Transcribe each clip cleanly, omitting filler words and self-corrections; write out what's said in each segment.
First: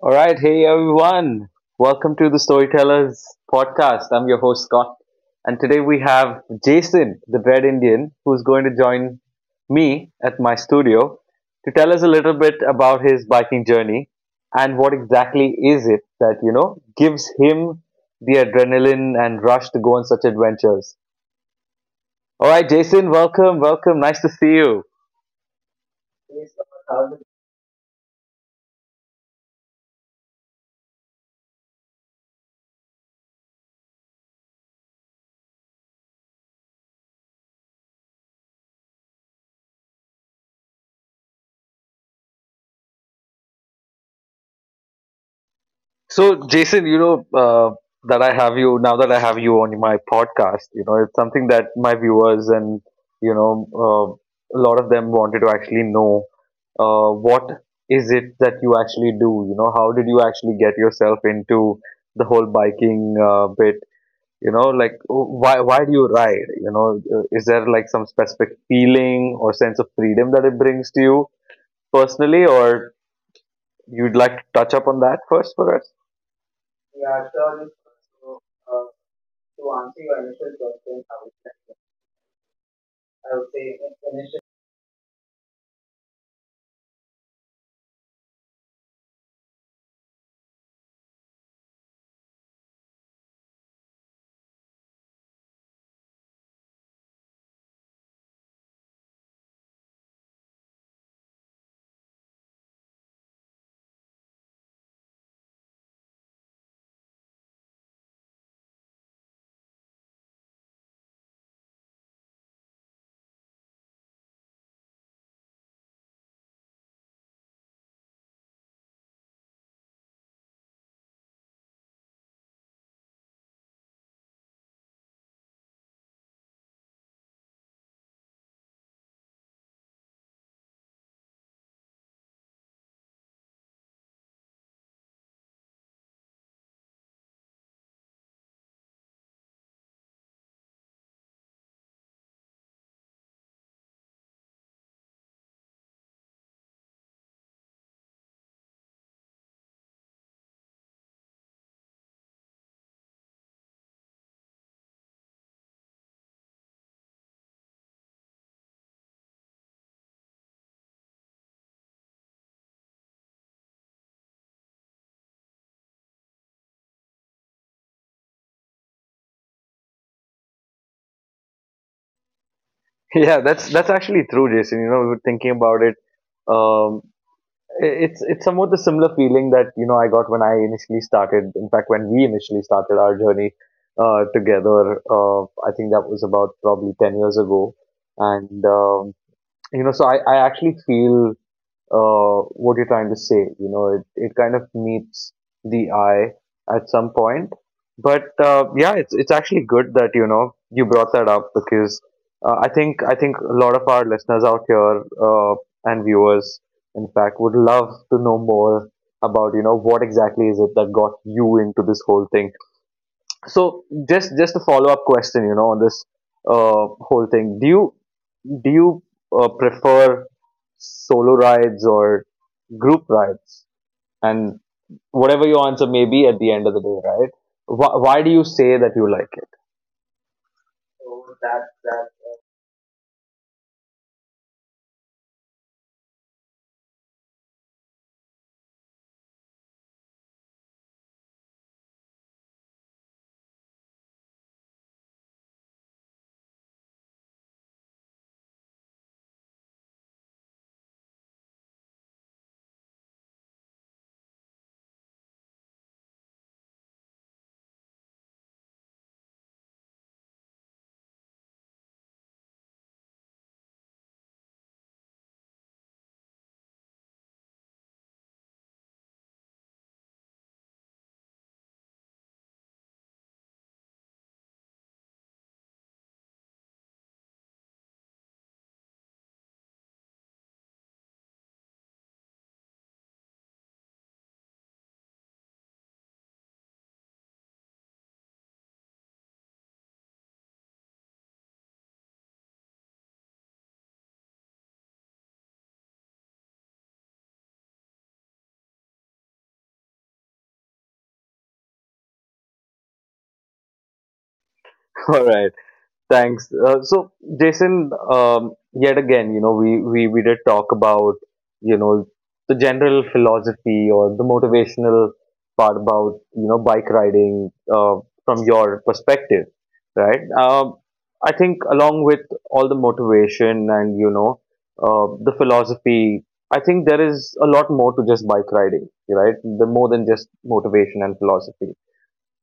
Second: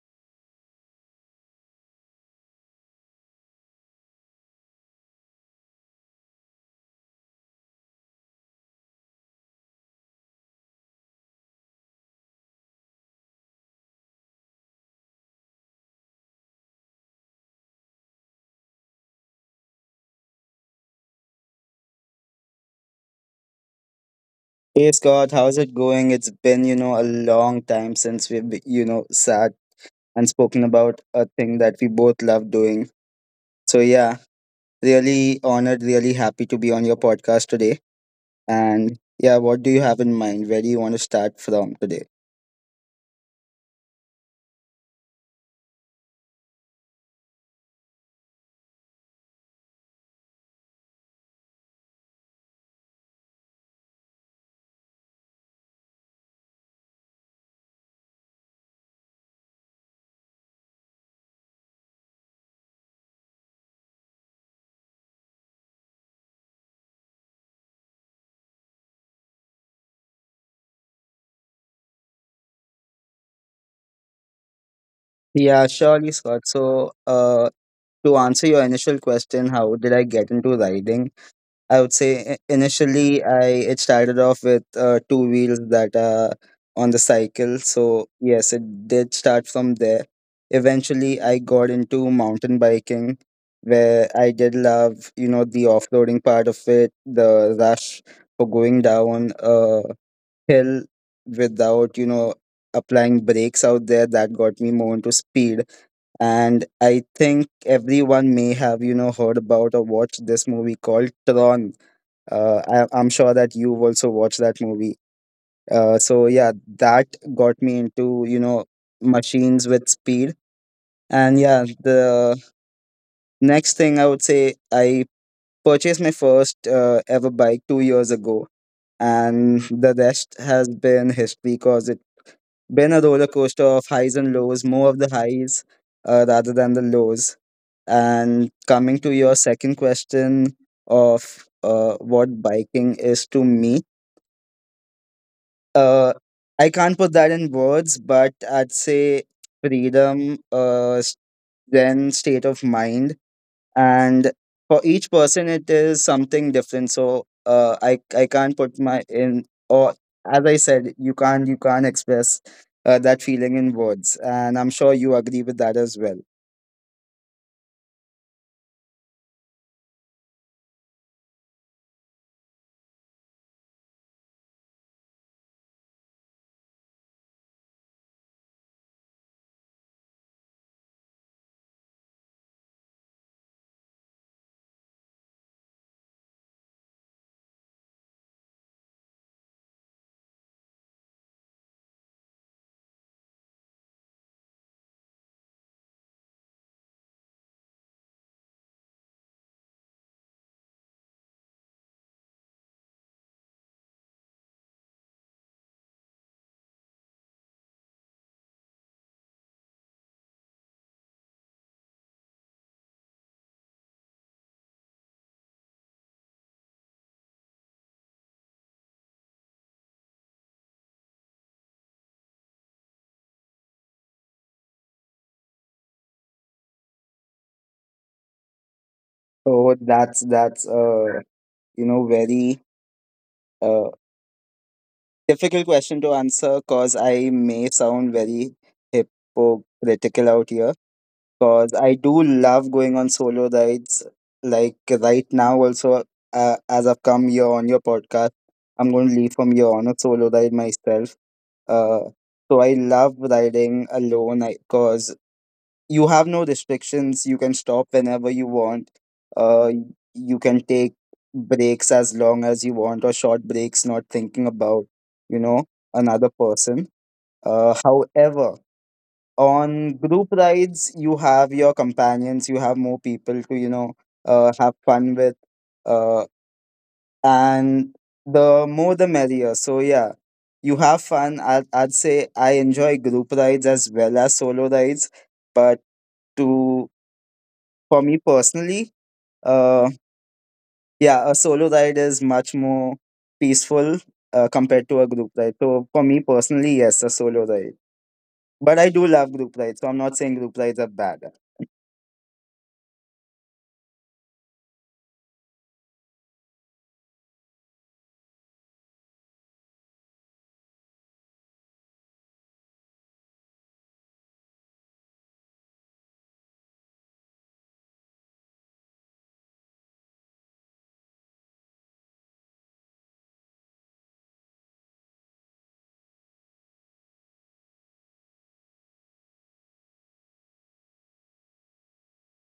All right, hey everyone. Welcome to the Storytellers podcast. I'm your host Scott, and today we have Jason, the Bread Indian, who's going to join me at my studio to tell us a little bit about his biking journey and what exactly is it that, gives him the adrenaline and rush to go on such adventures. All right, Jason, welcome, welcome. Nice to see you. Hey Scott, how's it going? It's been, a long time since we've sat and spoken about a thing that we both love doing. So yeah, really honored, really happy to be on your podcast today. And yeah, what do you have in mind? Where do you want to start from today? So, Jason, you know that I have you now that I have you on my podcast. You know, it's something that my viewers and a lot of them wanted to actually know what is it that you actually do. You know, how did you actually get yourself into the whole biking bit? You know, like why do you ride? You know, is there like some specific feeling or sense of freedom that it brings to you personally, or you'd like to touch up on that first Yeah, for us? surely, Scott. So, to answer your initial question, how did I get into riding? I would say initially I it started off with two wheels that are on the cycle. So yes, it did start from there. Eventually, I got into mountain biking, where I did love the off-roading part of it, the rush for going down a hill without applying brakes out there. That got me more into speed, and I think everyone may have heard about or watched this movie called Tron. I'm sure that you've also watched that movie. So yeah, that got me into machines with speed. And yeah, the next thing I would say, I purchased my first ever bike 2 years ago, and the rest has been history because it's been a roller coaster of highs and lows, more of the highs rather than the lows. And coming to your second question of what biking is to me, uh, I can't put that in words, but I'd say freedom, then state of mind, and for each person it is something different. So I can't put my in or, as I said, you can't express that feeling in words, and I'm sure you agree with that as well. Yeah, that's actually true, Jason. You know, we were thinking about it. Um, it's somewhat the similar feeling that I got when I initially started. In fact, when we initially started our journey together, I think that was about probably 10 years ago. And so I actually feel what you're trying to say. You know, it kind of meets the eye at some point. But yeah, it's actually good that you brought that up because I think a lot of our listeners out here and viewers, in fact, would love to know more about what exactly is it that got you into this whole thing. So just a follow up question, on this whole thing. Do you prefer solo rides or group rights, and whatever your answer may be at the end of the day, right, why do you say that you like it. So that's very uh difficult question to answer because I may sound very hypocritical out here, because I do love going on solo rides. Like right now, also, as I've come here on your podcast, I'm going to leave from here on a solo ride myself. Uh, so I love riding alone because you have no restrictions. You can stop whenever you want. Uh, you can take breaks as long as you want, or short breaks, not thinking about, you know, another person. However, on group rides you have your companions, you have more people to have fun with, uh, and the more the merrier. So yeah, you have fun. I'd say I enjoy group rides as well as solo rides, but to for me personally, uh yeah, a solo ride is much more peaceful compared to a group ride. So for me personally, yes, a solo ride, but I do love group rides, so I'm not saying group rides are bad. All right. Thanks. So, Jason, yet again, we did talk about, you know, the general philosophy or the motivational part about, bike riding from your perspective, right? I think along with all the motivation and, the philosophy, I think there is a lot more to just bike riding, right? The more than just motivation and philosophy.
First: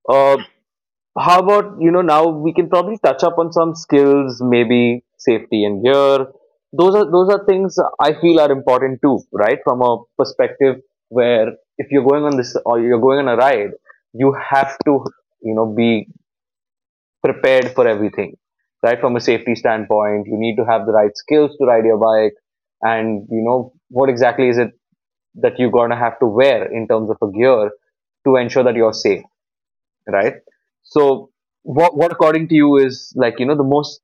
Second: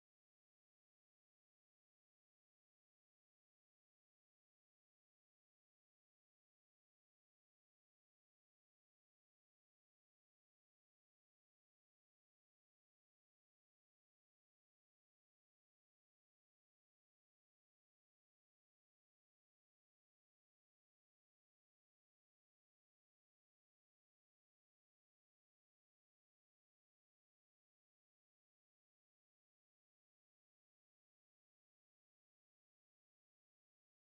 Uh, how about now we can probably touch up on some skills, maybe safety and gear. Those are things I feel are important too, right? From a perspective where if you're going on this or you're going on a ride, you have to be prepared for everything, right? From a safety standpoint, you need to have the right skills to ride your bike, and you know what exactly is it that you're going to have to wear in terms of a gear to ensure that you're safe, right? So, what according to you is like the most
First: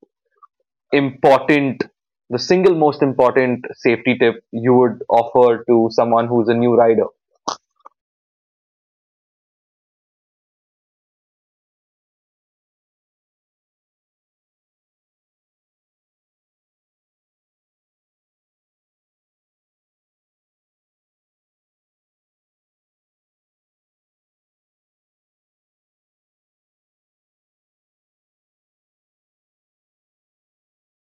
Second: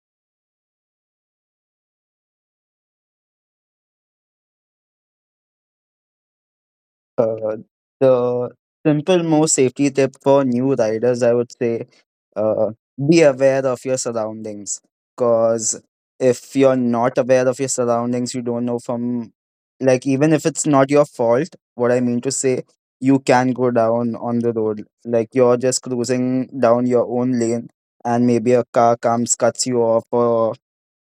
important, the single most important safety tip you would offer to someone who's a new rider? Uh, the simple, most safety tip for new riders, I would say, uh, be aware of your surroundings. Because if you're not aware of your surroundings, you don't know from, like, even if it's not your fault, what I mean to say, you can go down on the road. Like, you're just cruising down your own lane, and maybe a car comes, cuts you off, or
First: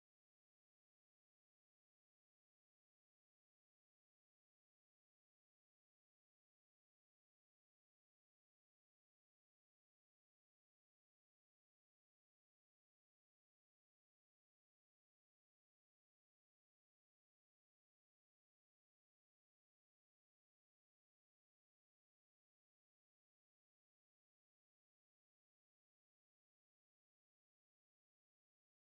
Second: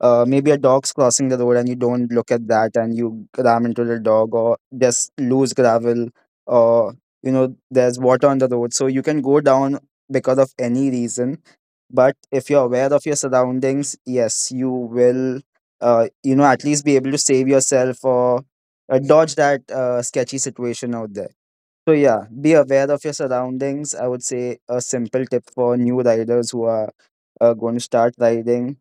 maybe a dog's crossing the road and you don't look at that and you ram into the dog, or just loose gravel, or you know, there's water on the road, so you can go down because of any reason. But if you're aware of your surroundings, yes, you will you know, at least be able to save yourself or dodge that sketchy situation out there. So yeah, be aware of your surroundings, I would say, a simple tip for new riders who are going to start riding.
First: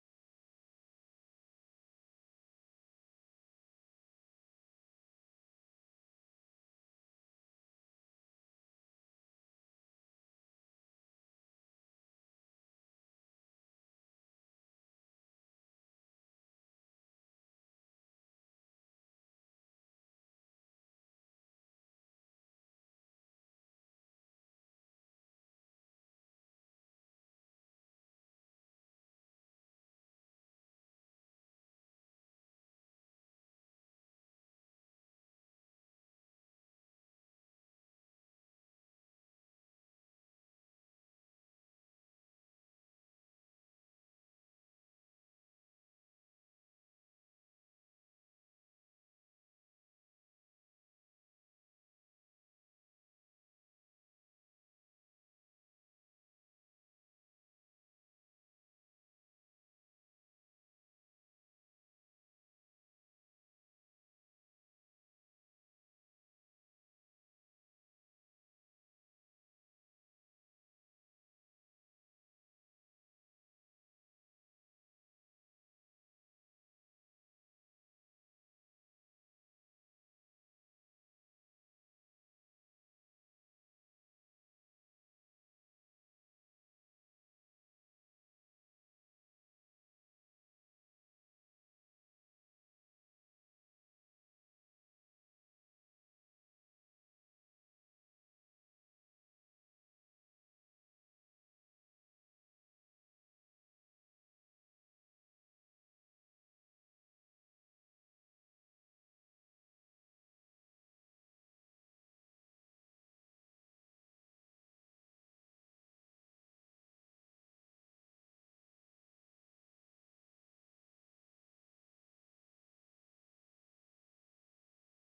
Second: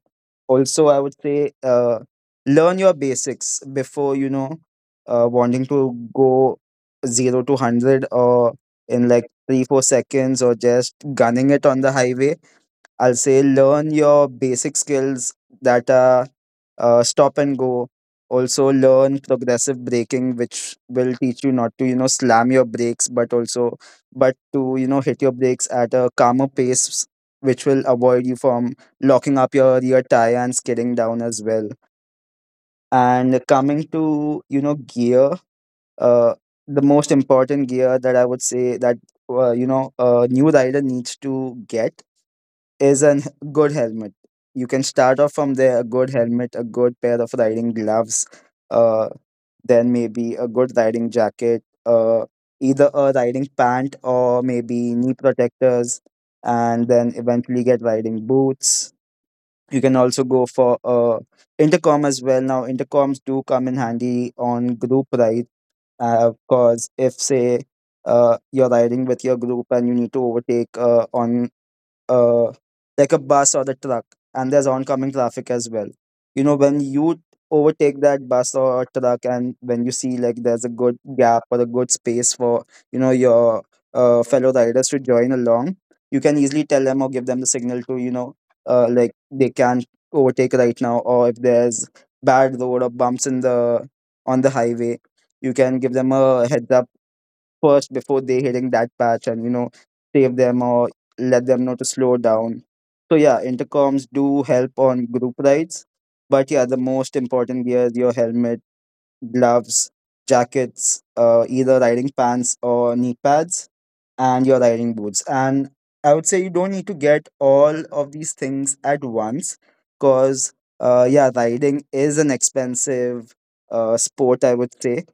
Also I would say, learn your basics before wanting to go 0 to 100 or in like 3 4 seconds, or just gunning it on the highway. I'll say, learn your basic skills, that are stop and go. Also learn progressive braking, which will teach you not to, you know, slam your brakes, but also but to, you know, hit your brakes at a calmer pace, which will avoid you from locking up your rear tire and skidding down as well. And coming to, you know, gear, uh, the most important gear that I would say that you know, a new rider needs to get is a good helmet. You can start off from there: a good helmet, a good pair of riding gloves, uh, then maybe a good riding jacket, either a riding pant or maybe knee protectors, and then eventually get riding boots. You can also go for intercom as well. Now, intercoms do come in handy on group ride, because if say you're riding with your group and you need to overtake on uh, like a bus or the truck, and there's oncoming traffic as well. You know, when you overtake that bus or truck, and when you see like there's a good gap or a good space for you know, your fellow riders to join along, you can easily tell them or give them the signal to, you know, like, they can't overtake right now, or if there's bad road or bumps in the on the highway, you can give them a heads up first before they hitting that patch and, you know, save them or let them know to slow down. So yeah, intercoms do help on group rides. But yeah, the most important gear is your helmet, gloves, jackets, either riding pants or knee pads, and your riding boots. And I would say you don't need to get all of these things at once, because, yeah, riding is an expensive sport, I would say.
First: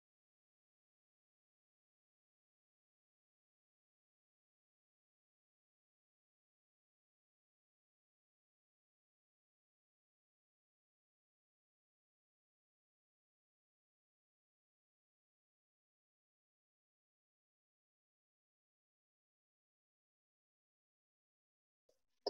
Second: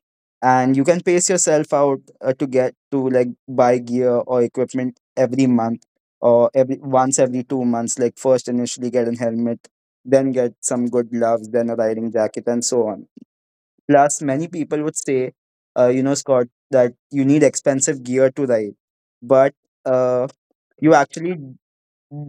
And you can pace yourself out to like buy gear or equipment every month, or every once every 2 months. Like, first, initially get a helmet, then get some good gloves, then a riding jacket, and so on. Plus, many people would say, you know, Scott, that you need expensive gear to ride, but uh, you actually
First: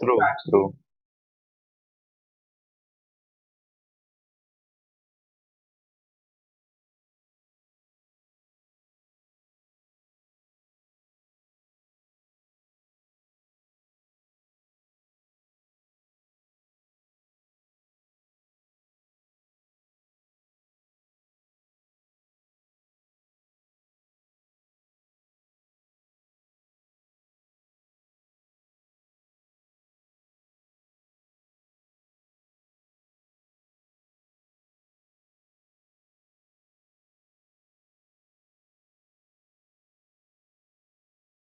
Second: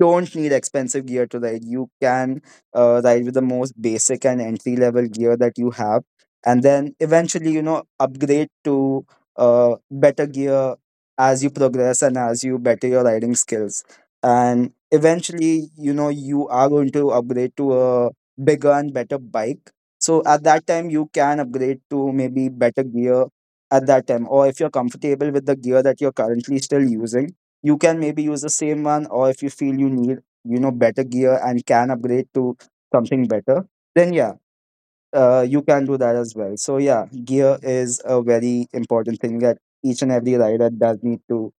True, need true. expensive gear to ride. You can ride with the most basic and entry level gear that you have, and then eventually, you know, upgrade to better gear as you progress and as you better your riding skills. And eventually, you know, you are going to upgrade to a bigger and better bike. So at that time, you can upgrade to maybe better gear at that time, or if you're comfortable with the gear that you're currently still using, you can maybe use the same one, or if you feel you need, you know, better gear and can upgrade to something better, then yeah, you can do that as well. So yeah, gear is a very important thing that each and every rider does need to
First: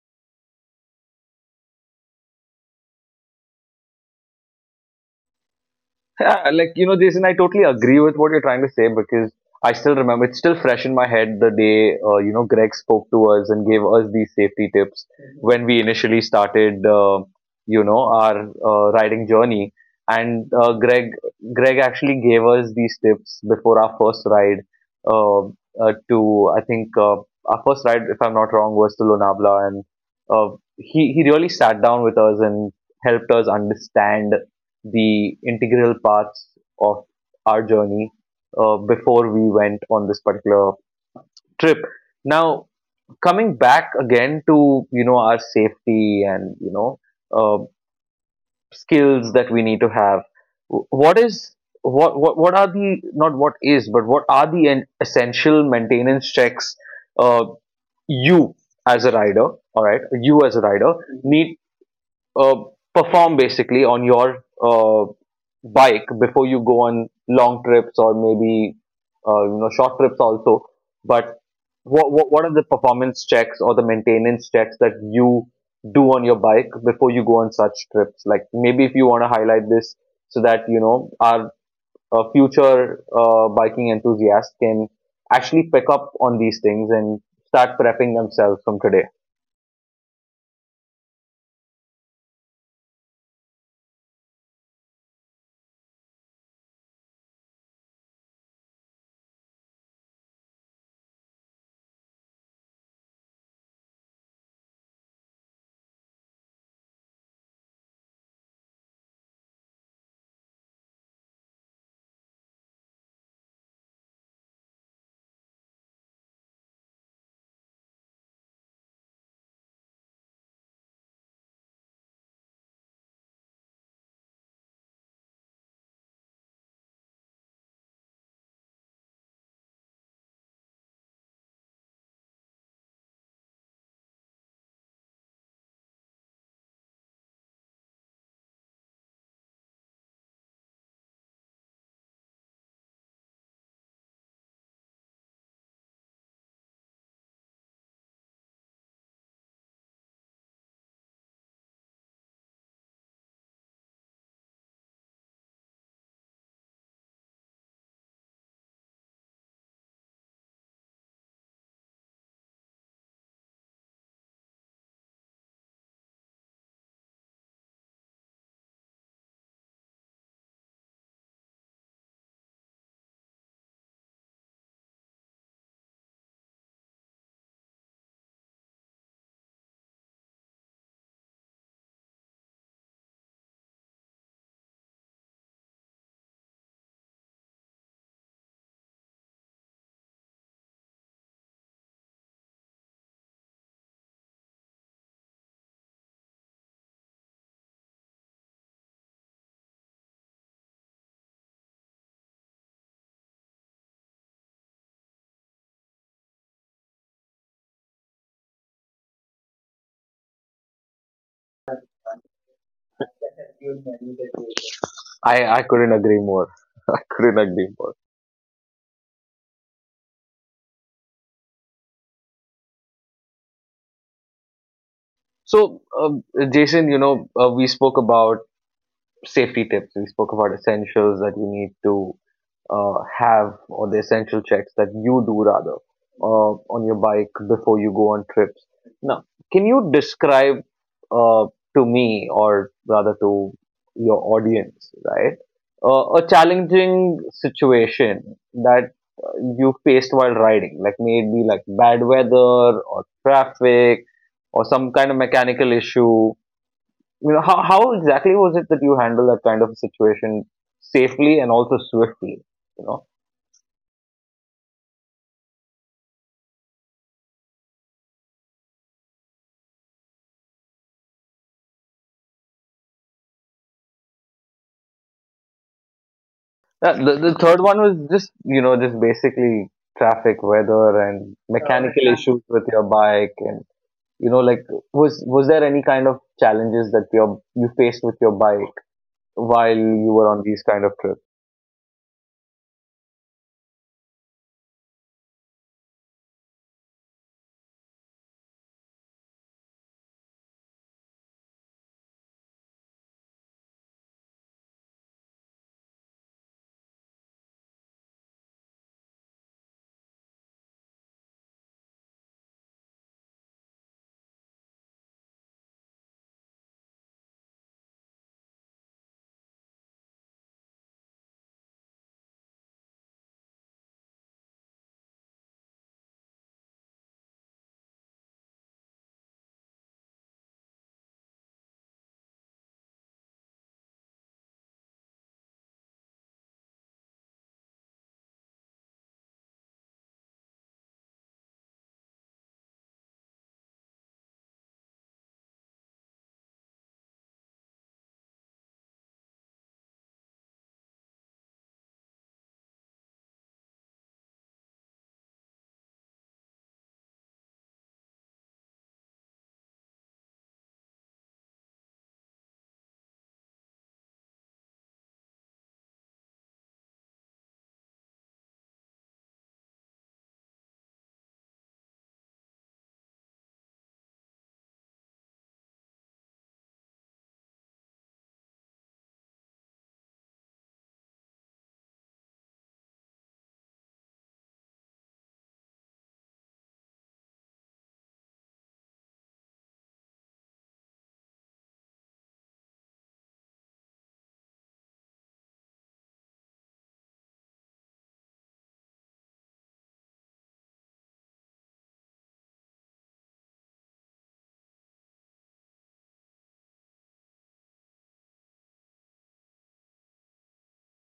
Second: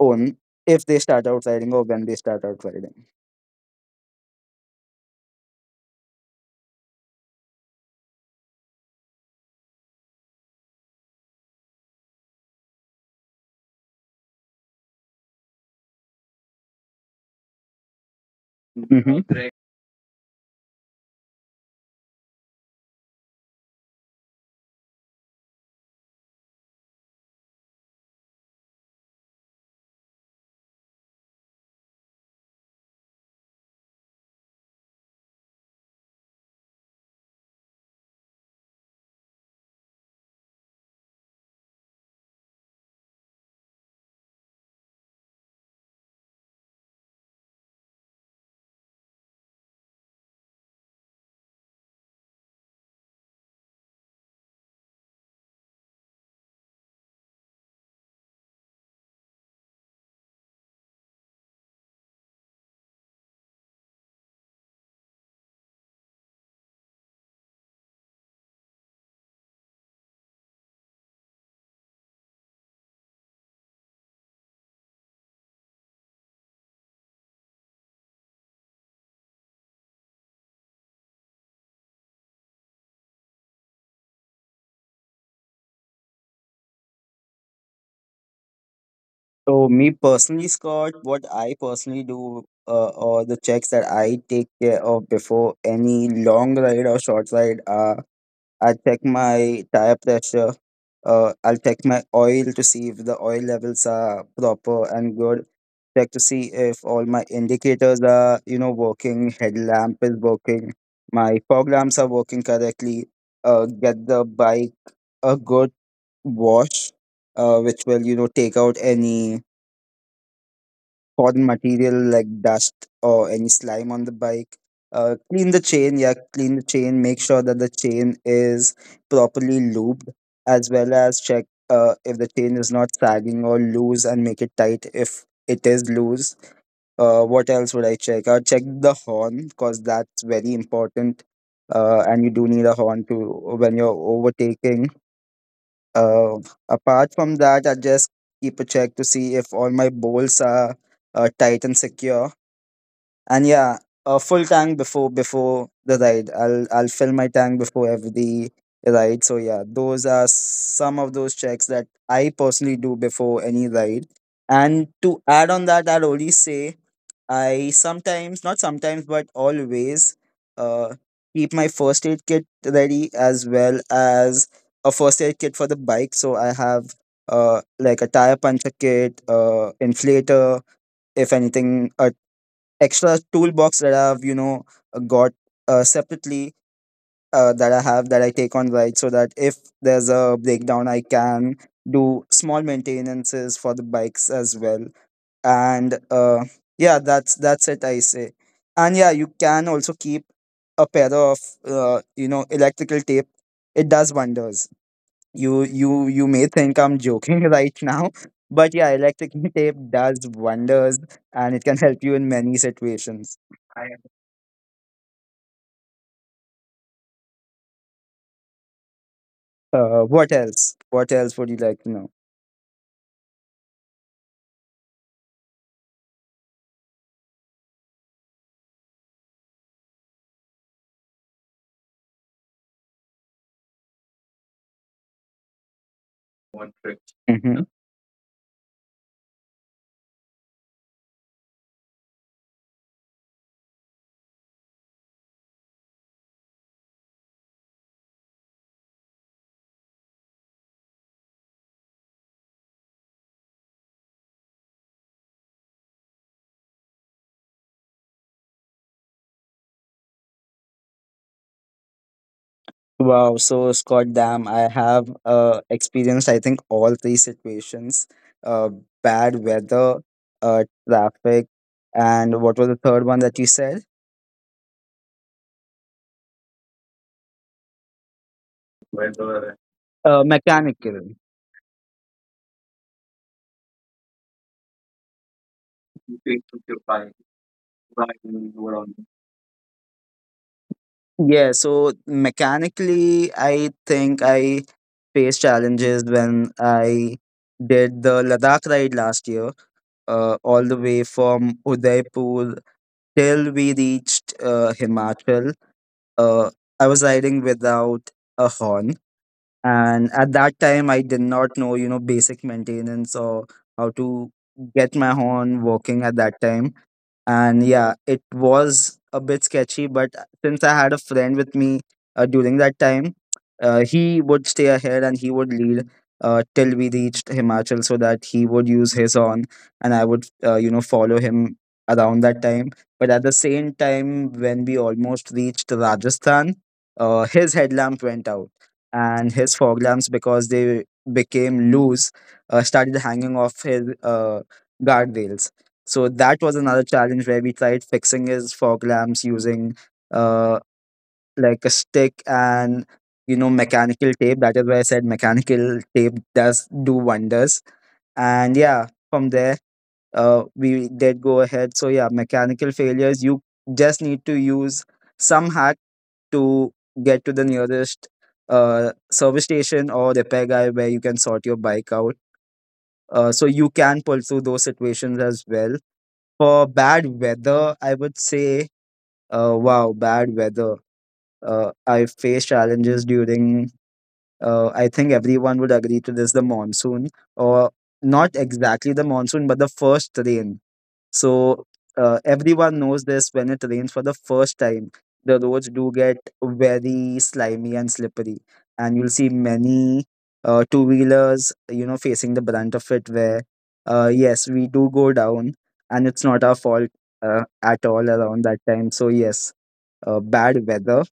own if they start out riding, or when they start out riding. Yeah, like Jason, I totally agree with what you're trying to say because I still remember it's still fresh in my head the day Greg spoke to us and gave us these safety tips when we initially started, our Hmm. riding journey. And Greg actually gave us these tips before our first ride. Uh, to I think our first ride, if I'm not wrong, was to Lonavala, and he really sat down with us and helped us understand the integral parts of our journey before we went on this particular trip. Now, coming back again to our safety and uh, skills that we need to have, wh- what is what are the not what is but what are the essential maintenance checks, uh, you as a rider, all right, you as a rider need uh, perform basically on your bike before you go on long trips or maybe short trips also. But what are the performance checks or the maintenance checks that you do on your bike before you go on such trips? Like maybe if you want to highlight this so that our future biking enthusiasts can actually pick up on these things and start prepping themselves from today. So me personally, Scott, what I personally do, or the checks that I take care of before any long ride or short ride are, I check my tire pressure. I'll check my oil to see if the oil levels are proper and good. Check to see if all my indicators are, you know, working. Headlamp is working. My fog lamps are working correctly. Get the bike a good wash, which will, you know, take out any foreign material like dust or any slime on the bike. Clean the chain, yeah, clean the chain. Make sure that the chain is properly lubed, as well as check if the chain is not sagging or loose, and make it tight if it is loose. What else would I check? I'll check the horn, because that's very important. And you do need a horn to when you're overtaking. uh, Apart from that, I just keep a check to see if all my bolts are tight and secure. And yeah, a full tank before the ride. I'll fill my tank before every ride. So yeah, those are some of those checks that I personally do before any ride. And to add on that, I'd only say I not sometimes, but always uh, keep my first aid kit ready, as well as a first aid kit for the bike. So I have like a tire puncher kit, inflator, if anything, a extra toolbox that I've got separately, that I take on ride, so that if there's a breakdown, I can do small maintenances for the bikes as well. And yeah, that's it, I say. And yeah, you can also keep a pair of electrical tape. It does wonders. You may think I'm joking right now, but yeah, electrical tape does wonders, and it can help you in many situations. I- I couldn't agree more. I couldn't agree more. What else, would you like to know? So, Jason, we spoke about safety tips. We spoke about essentials that you need to have or the essential checks that you do rather on your bike Mm-hmm. before you go on trips. Now, can you describe uh, to me or rather to your audience, right, a challenging situation that uh, you faced while riding, like maybe like bad weather or traffic or some kind of mechanical issue. You know, how exactly was it that you handled that kind of situation safely and also swiftly? You know? Wow, so Scott, damn, I have experienced, I think, all three situations. Uh, bad weather, traffic, and what was the third one that you said? Yeah, the third one was just Weather. basically Uh, traffic, weather, mechanical. and mechanical issues with your bike, and like, was there any kind of challenges that you faced with your bike while you were on these kind of trips? Yeah, so mechanically, I think I faced challenges when I did the Ladakh ride last year, all the way from Udaipur till we reached Himachal. Uh, I was riding without a horn. And at that time, I did not know, you know, basic maintenance or how to get my horn working at that time, and yeah, it was a bit sketchy. But since I had a friend with me during that time, he would stay ahead and he would lead till we reached Himachal, so that he would use his horn and I would, you know, follow him around that time. But at the same time, when we almost reached Rajasthan, his headlamp went out, and his fog lamps, because they became loose, started hanging off his guardrails. So that was another challenge, where we tried fixing his fog lamps using uh like a stick and, you know, mechanical tape. That is why I said mechanical tape does do wonders. And yeah, from there, we did go ahead. So yeah, mechanical failures. You just need to use some hack to get to the nearest service station or repair guy where you can sort your bike out. So you can pull through those situations as well. For bad weather, I would say, wow, bad weather. I face challenges during, I think everyone would agree to this, the monsoon, or not exactly the monsoon, but the first rain. So everyone knows this. When it rains for the first time, the roads do get very slimy and slippery, and you'll see many two wheelers, you know, facing the brunt of it. Where, yes, we do go down, and it's not our fault at all around that time. So yes, bad weather.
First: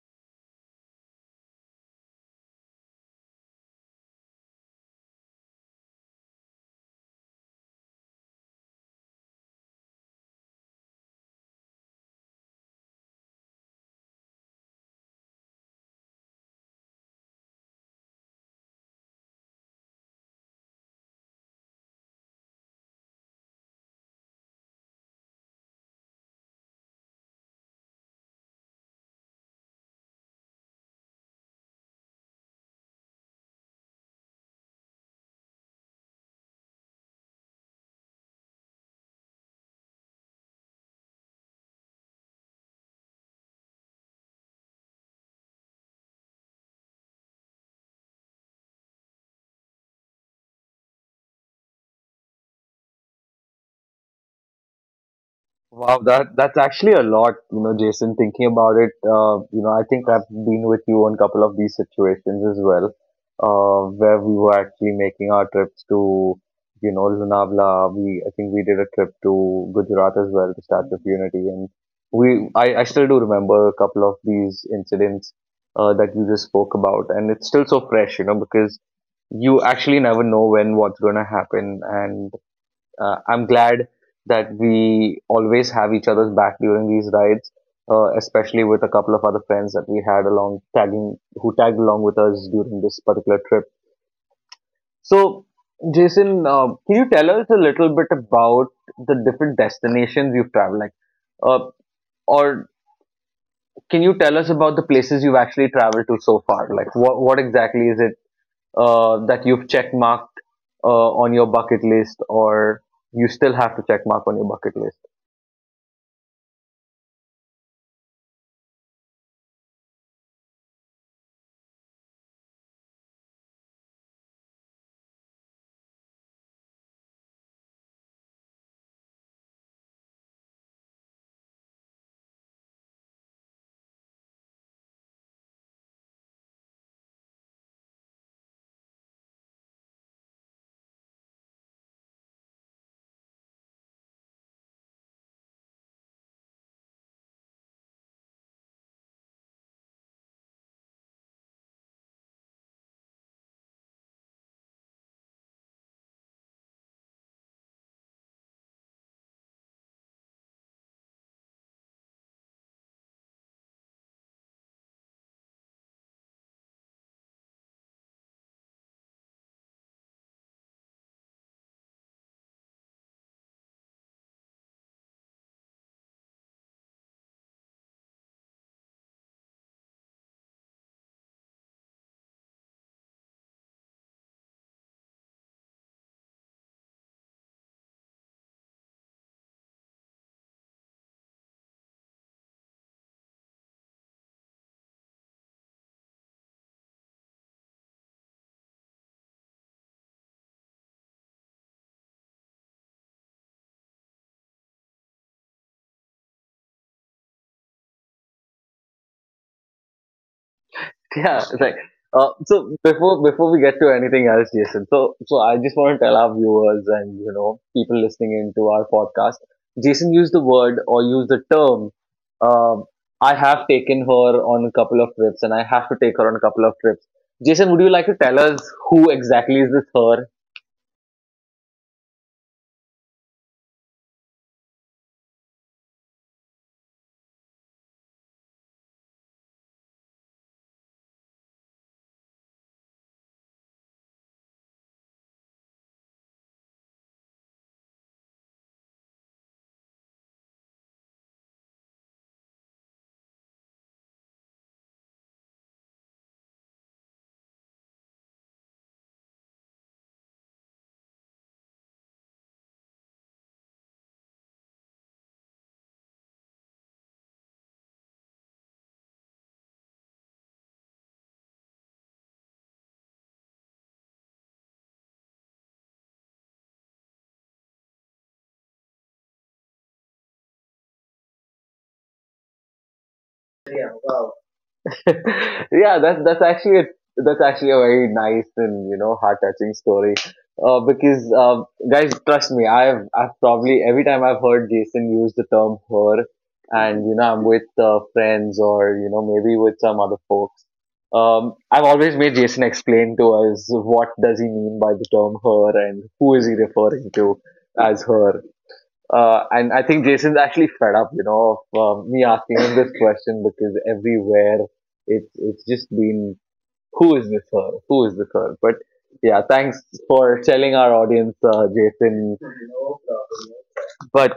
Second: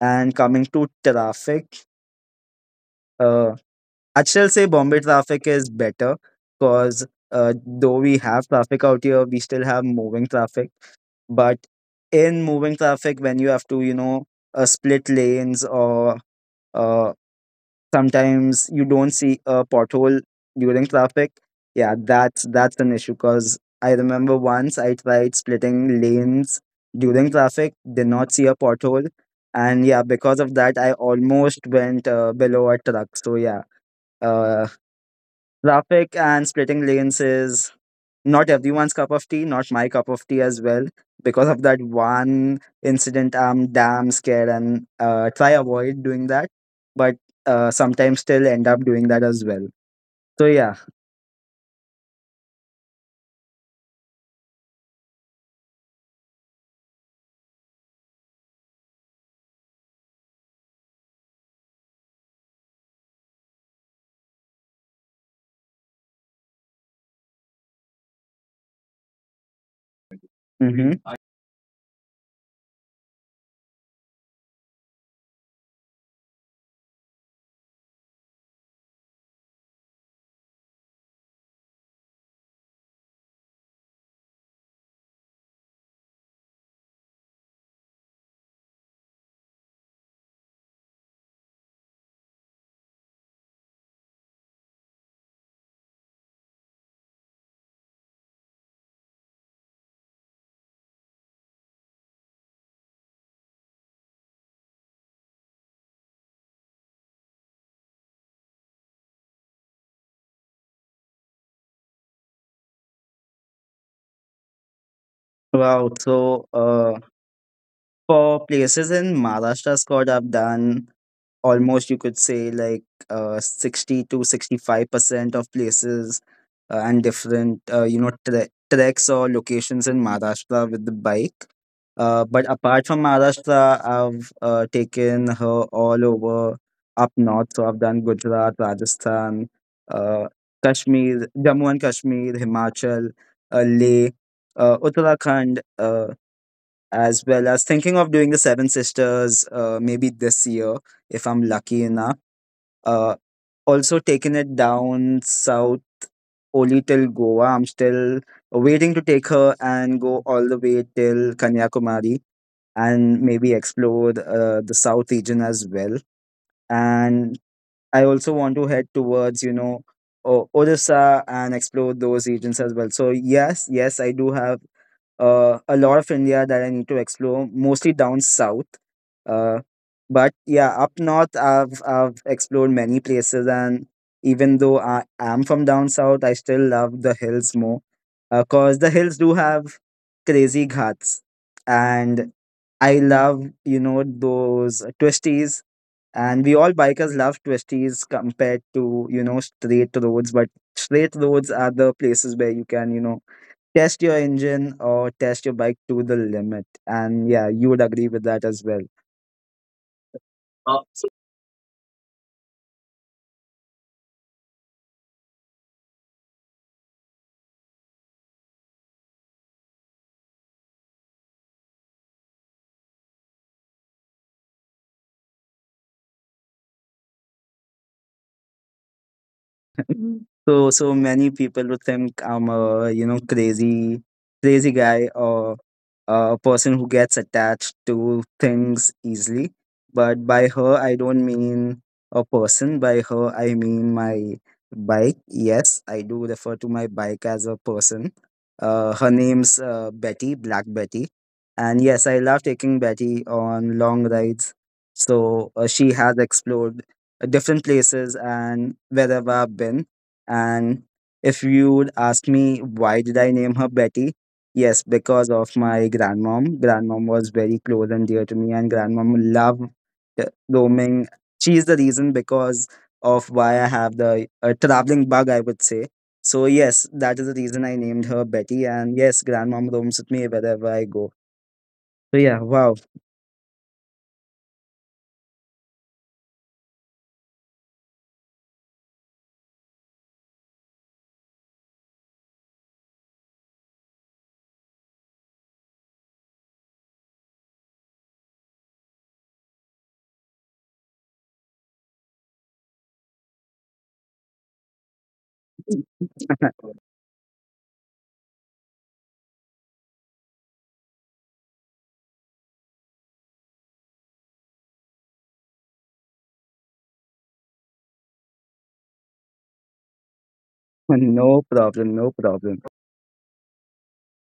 And coming to traffic, uh, I'd still say Bombay traffic is better, because though we have traffic out here, we still have moving traffic. But in moving traffic, when you have to, you know, split lanes, or uh, sometimes you don't see a pothole during traffic, yeah, that's an issue. Because I remember once I tried splitting lanes during traffic, did not see a pothole, and yeah, because of that, I almost went below a truck. So yeah. Uh, Traffic and splitting lanes is not everyone's cup of tea, not my cup of tea as well. Because of that one incident, I'm damn scared, and try avoid doing that. But sometimes still end up doing that as well. So yeah. Wow, that's actually a lot, Jason. Thinking about it, I think I've been with you on a couple of these situations as well, where we were actually making our trips to, Lunavla. We I think we did a trip to Gujarat as well, the Statue of Hmm. Unity, and I still do remember a couple of these incidents that you just spoke about, and it's still so fresh, because you actually never know when what's going to happen, and I'm glad that we always have each other's back during these rides, especially with a couple of other friends that we had along tagging who tagged along with us during this particular trip. So, Jason, can you tell us a little bit about the different destinations you've traveled, like, uh, or can you tell us about the places you've actually traveled to so far? Like, what exactly is it that you've check marked on your bucket list, or you still have to check mark on your bucket list? Wow. So for places in Maharashtra, Scott, I've done almost, you could say, like 60 to 65% of places, and different treks or locations in Maharashtra with the bike. But apart from Maharashtra, I've taken her all over up north. So I've done Gujarat, Rajasthan, uh, Kashmir, Jammu and Kashmir, Himachal, Leh, Uttarakhand. As well as thinking of doing the Seven Sisters maybe this year, if I'm lucky enough. Uh, also taking it down south, only till Goa. I'm still waiting to take her and go all the way till Kanyakumari and maybe explore the south region as well. And I also want to head towards, you know, Odisha and explore those regions as well. So yes, yes, I do have a lot of India that I need to explore, mostly down south. Uh, but yeah, up north, I've explored many places. And even though I am from down south, I still love the hills more. Uh, 'cause cause the hills do have crazy ghats, and I love, you know, those twisties. And we all bikers love twisties compared to, you know, straight roads, but straight roads are the places where you can, you know, test your engine or test your bike to the limit, and yeah, you would agree with that as well. Yeah, it's like so before we get to anything else, Jason, so I just want to tell our viewers and people listening into our podcast. Jason used the word or used the term, um, I have taken her on a couple of trips and I have to take her on a couple of trips. Jason, would you like to tell us who exactly is this her? So many people would think I'm a, you know, crazy guy, or a person who gets attached to things easily. But by her, I don't mean a person. By her, I mean my bike. Yes, I do refer to my bike as a person. Her name's Betty, Black Betty, and yes, I love taking Betty on long rides. So she has explored different places and wherever I've been. And if you would ask me why did I name her Betty, yes, because of my grandmom. Grandmom was very close and dear to me, and grandmom loved roaming. She's the reason because of why I have the traveling bug, I would say. So yes, that is the reason I named her Betty. And yes, grandmom roams with me wherever I go. So yeah, wow. Yeah, that's actually a very nice and heart touching story. Because guys, trust me, I've probably every time I've heard Jason use the term her, and I'm with friends or maybe with some other folks. I've always made Jason explain to us what does he mean by the term her and who is he referring to as her. And I think Jason's actually fed up, of me asking him this question because everywhere it's just been, who is this girl? Who is this girl? But yeah, thanks for telling our audience, No problem, no Jason. problem. But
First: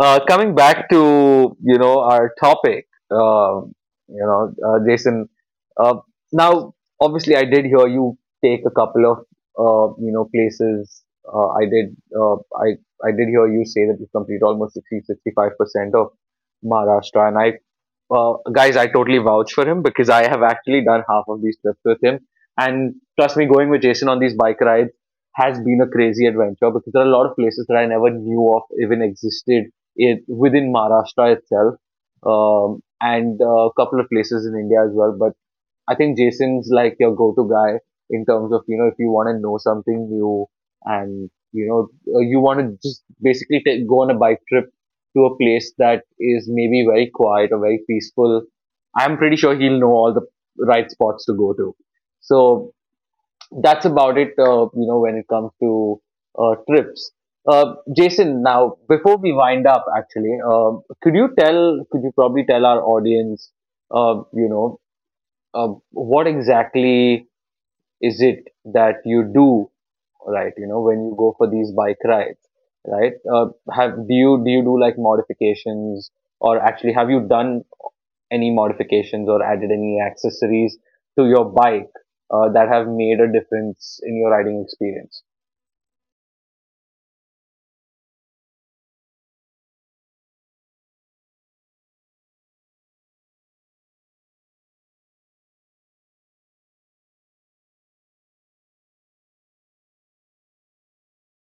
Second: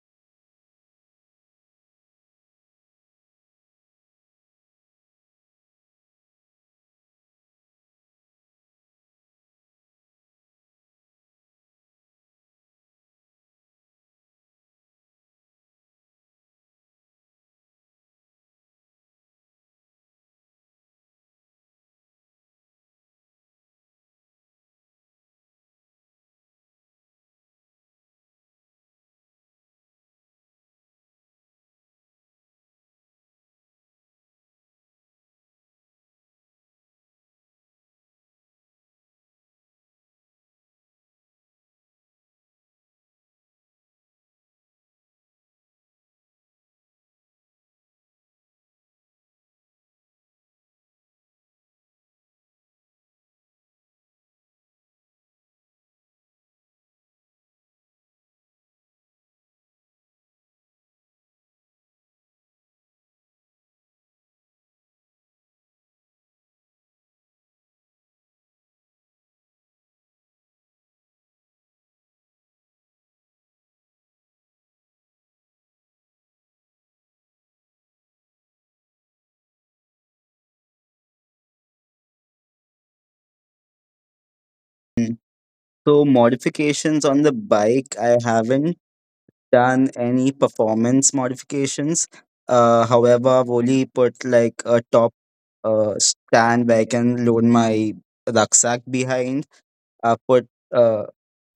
coming back to our topic, Jason. Uh, Now, obviously, I did hear you take a couple of places. I did. I did hear you say that you complete almost 60-65% of Maharashtra, and I guys, I totally vouch for him because I have actually done half of these trips with him. And trust me, going with Jason on these bike rides has been a crazy adventure because there are a lot of places that I never knew of even existed within Maharashtra itself, and a couple of places in India as well. But I think Jason's like your go-to guy in terms of, if you want to know something new and, you want to just basically go on a bike trip to a place that is maybe very quiet or very peaceful. I'm pretty sure he'll know all the right spots to go to. So that's about it, when it comes to trips. Jason, now before we wind up, actually, could you probably tell our audience, uh, you know, what exactly is it that you do, right? You know when you go for these bike rides, right, have do you do like modifications, or actually have you done any modifications or added any accessories to your bike that have made a difference in your riding experience? So modifications on the bike, I haven't done any performance modifications. However, I've only put like a top stand where I can load my rucksack behind. I put uh,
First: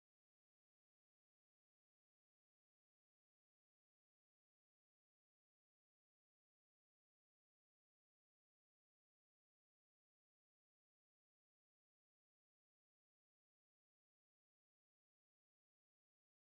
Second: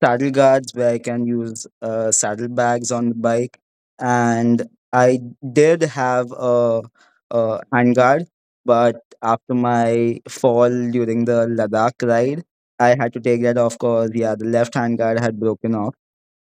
saddle guards where I can use saddlebags on the bike, and I did have a handguard, but after my fall during the Ladakh ride, I had to take that off, because yeah, the left handguard had broken off.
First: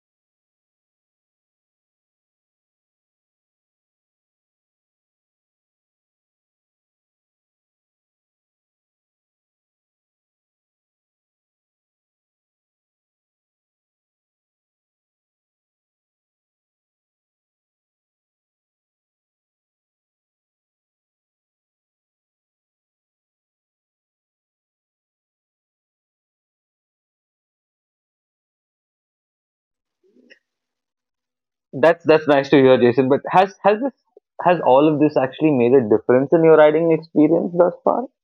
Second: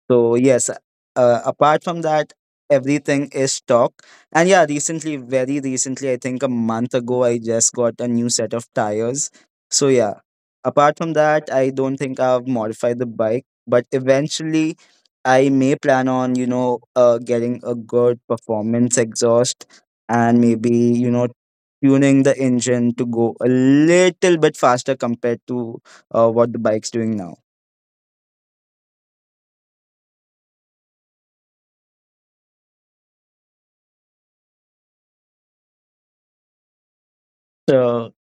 So yes, apart from that, everything is stock. And yeah, recently, very recently, I think a month ago, I just got a new set of tires. So yeah, apart from that, I don't think I've modified the bike, but eventually, I may plan on, you know, getting a good performance exhaust and maybe, you know, tuning the engine to go a little bit faster compared to what the bike's doing now. That's nice to hear, Jason. But has all of this actually made a difference in your riding experience thus far? So.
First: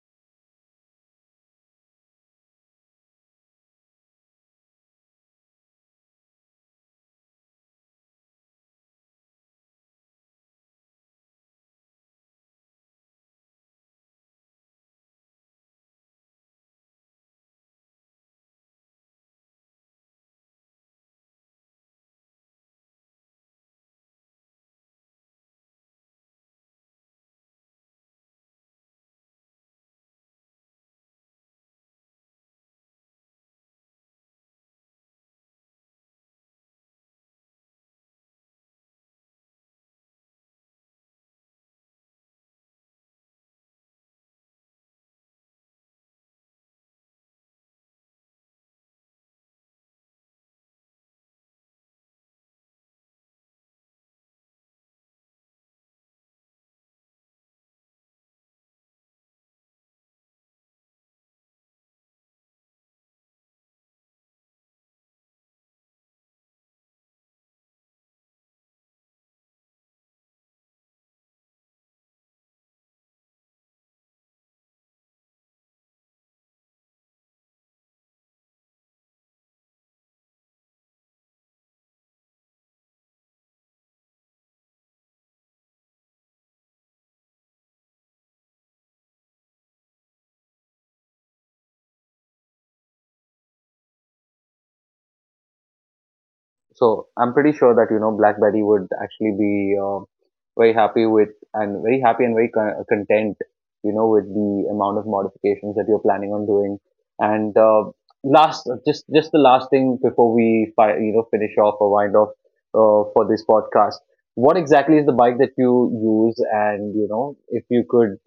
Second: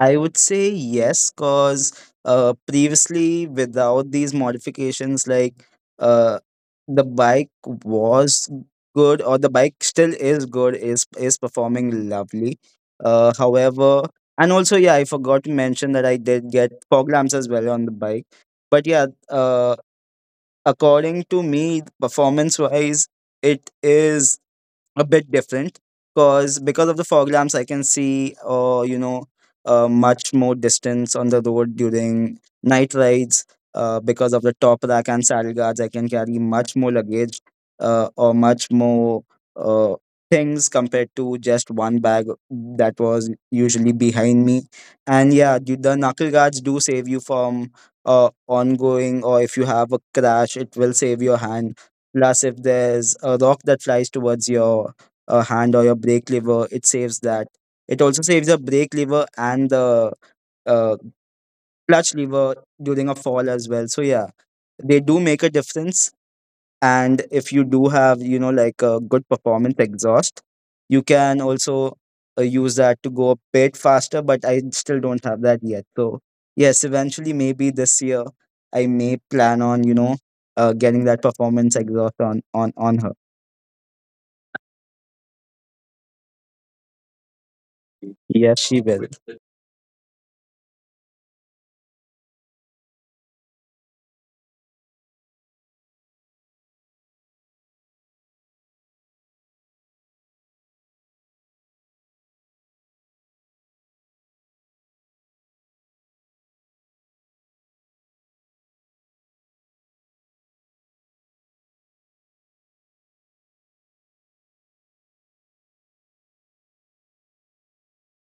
I would say yes, because previously, without these modifications, like uh, the bike was good, or the bike still is good, is performing lovely. However, and also, yeah, I forgot to mention that I did get fog lamps as well on the bike. But yeah, according to me, performance-wise, it is a bit different, because of the fog lamps, I can see, much more distance on the road during night rides. Because of the top rack and saddle guards, I can carry much more luggage, or much more uh, things compared to just one bag that was usually behind me. And yeah, the knuckle guards do save you from ongoing, or if you have a crash, it will save your hand. Plus, if there's a rock that flies towards your hand or your brake lever, it saves that. It also saves the brake lever and the uh, clutch lever during a fall as well. So yeah, they do make a difference. And if you do have, you know, like a good performance exhaust, you can also use that to go a bit faster. But I still don't have that yet. So yes, eventually, maybe this year, I may plan on, you know, getting that performance exhaust on on her. Yes, she will. So I'm pretty sure that BlackBerry would actually be very happy with, and very happy and very content, with the amount of modifications that you're planning on doing. And last, just the last thing before we finish off or wind off for this podcast, what exactly is the bike that you use? And if you could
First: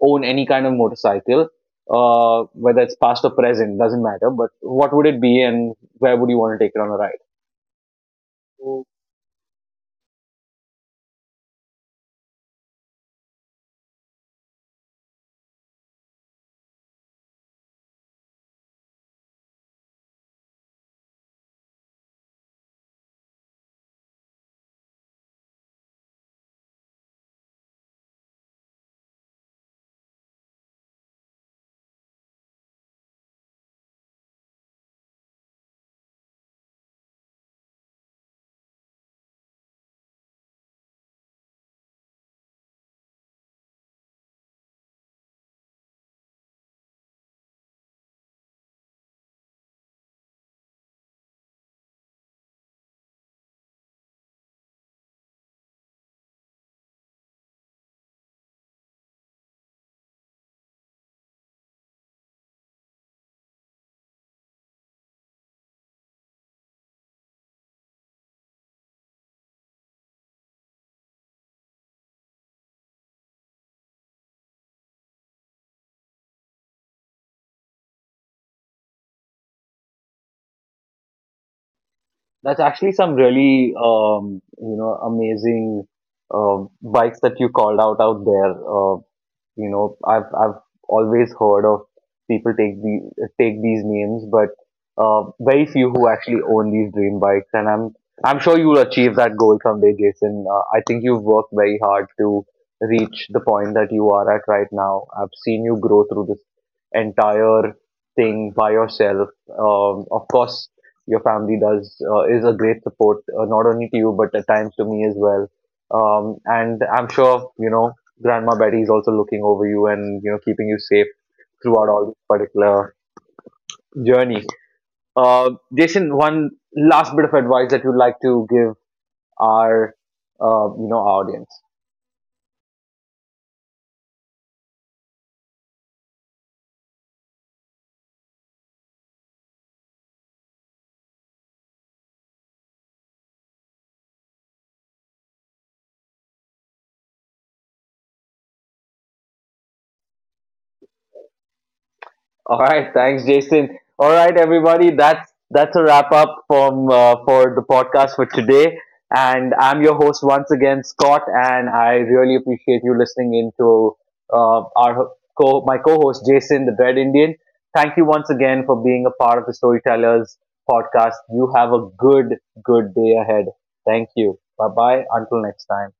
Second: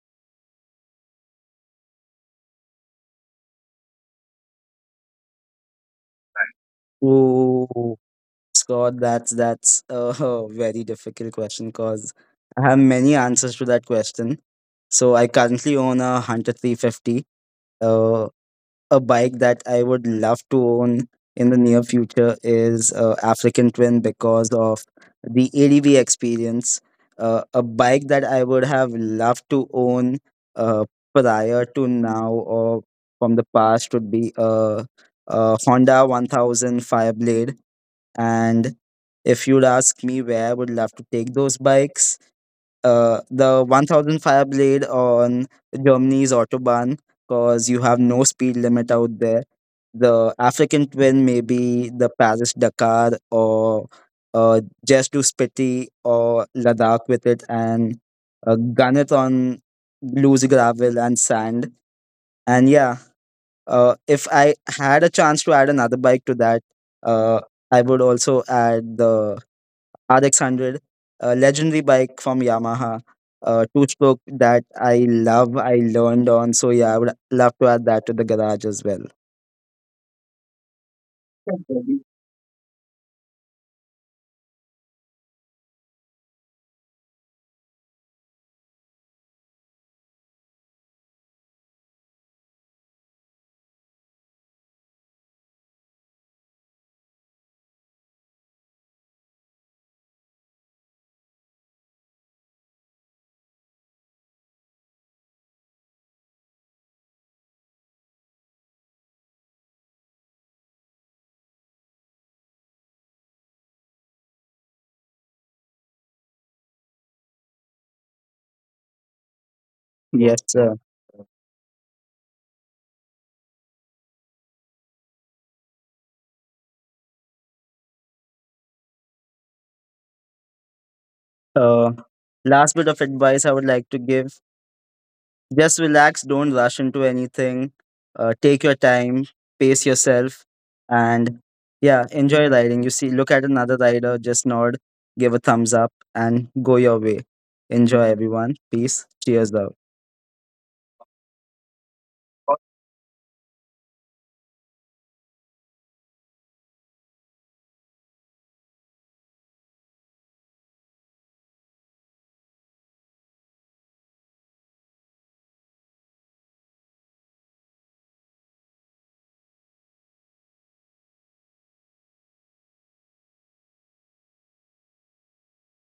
own any kind of motorcycle, whether it's past or present, doesn't matter. But what would it be, and where would you want to take it on a ride? Oh, Scott, that's a very difficult question, because I have many answers to that question. So I currently own a Hunter 350. Uh, a bike that I would love to own in the near future is African Twin, because of the ADV experience. A bike that I would have loved to own uh, prior to now or from the past would be a Honda 1000 Fireblade. And if you'd ask me where I would love to take those bikes, the 1000 fire blade on Germany's autobahn, because you have no speed limit out there. The African twin, may be the Paris Dakar, or just do Spiti or Ladakh with it, and gun it on loose gravel and sand. And yeah, if I had a chance to add another bike to that, uh, I would also add the RX100, a legendary bike from Yamaha, a two stroke that I love, I learned on. So yeah, I would love to add that to the garage as well. Definitely. That's actually some really amazing bikes that you called out there. I've always heard of people take these names, but very few who actually own these dream bikes. And I'm sure you'll achieve that goal someday, Jason. I think you've worked very hard to reach the point that you are at right now. I've seen you grow through this entire thing by yourself. Of course, your family does is a great support, not only to you but at times to me as well, and I'm sure Grandma Betty is also looking over you and Yes, keeping sir. you safe throughout all this particular journey. Jason, one last bit of advice that you'd like to give our you know our audience. Uh, last bit of advice I would like to give, just relax, don't rush into anything, take your time, pace yourself, and yeah, enjoy riding. You see, look at another rider, just nod, give a thumbs up, and go your way. Enjoy, everyone. Peace. Cheers, though. All right, thanks, Jason. All right, everybody, that's a wrap up from for the podcast for today. And I'm your host once again, Scott, and I really appreciate you listening in to uh, our ho- my co-host Jason, the Dread Indian. Thank you once again for being a part of the Storytellers podcast. You have a good, good day ahead. Thank you. Bye bye. Until next time.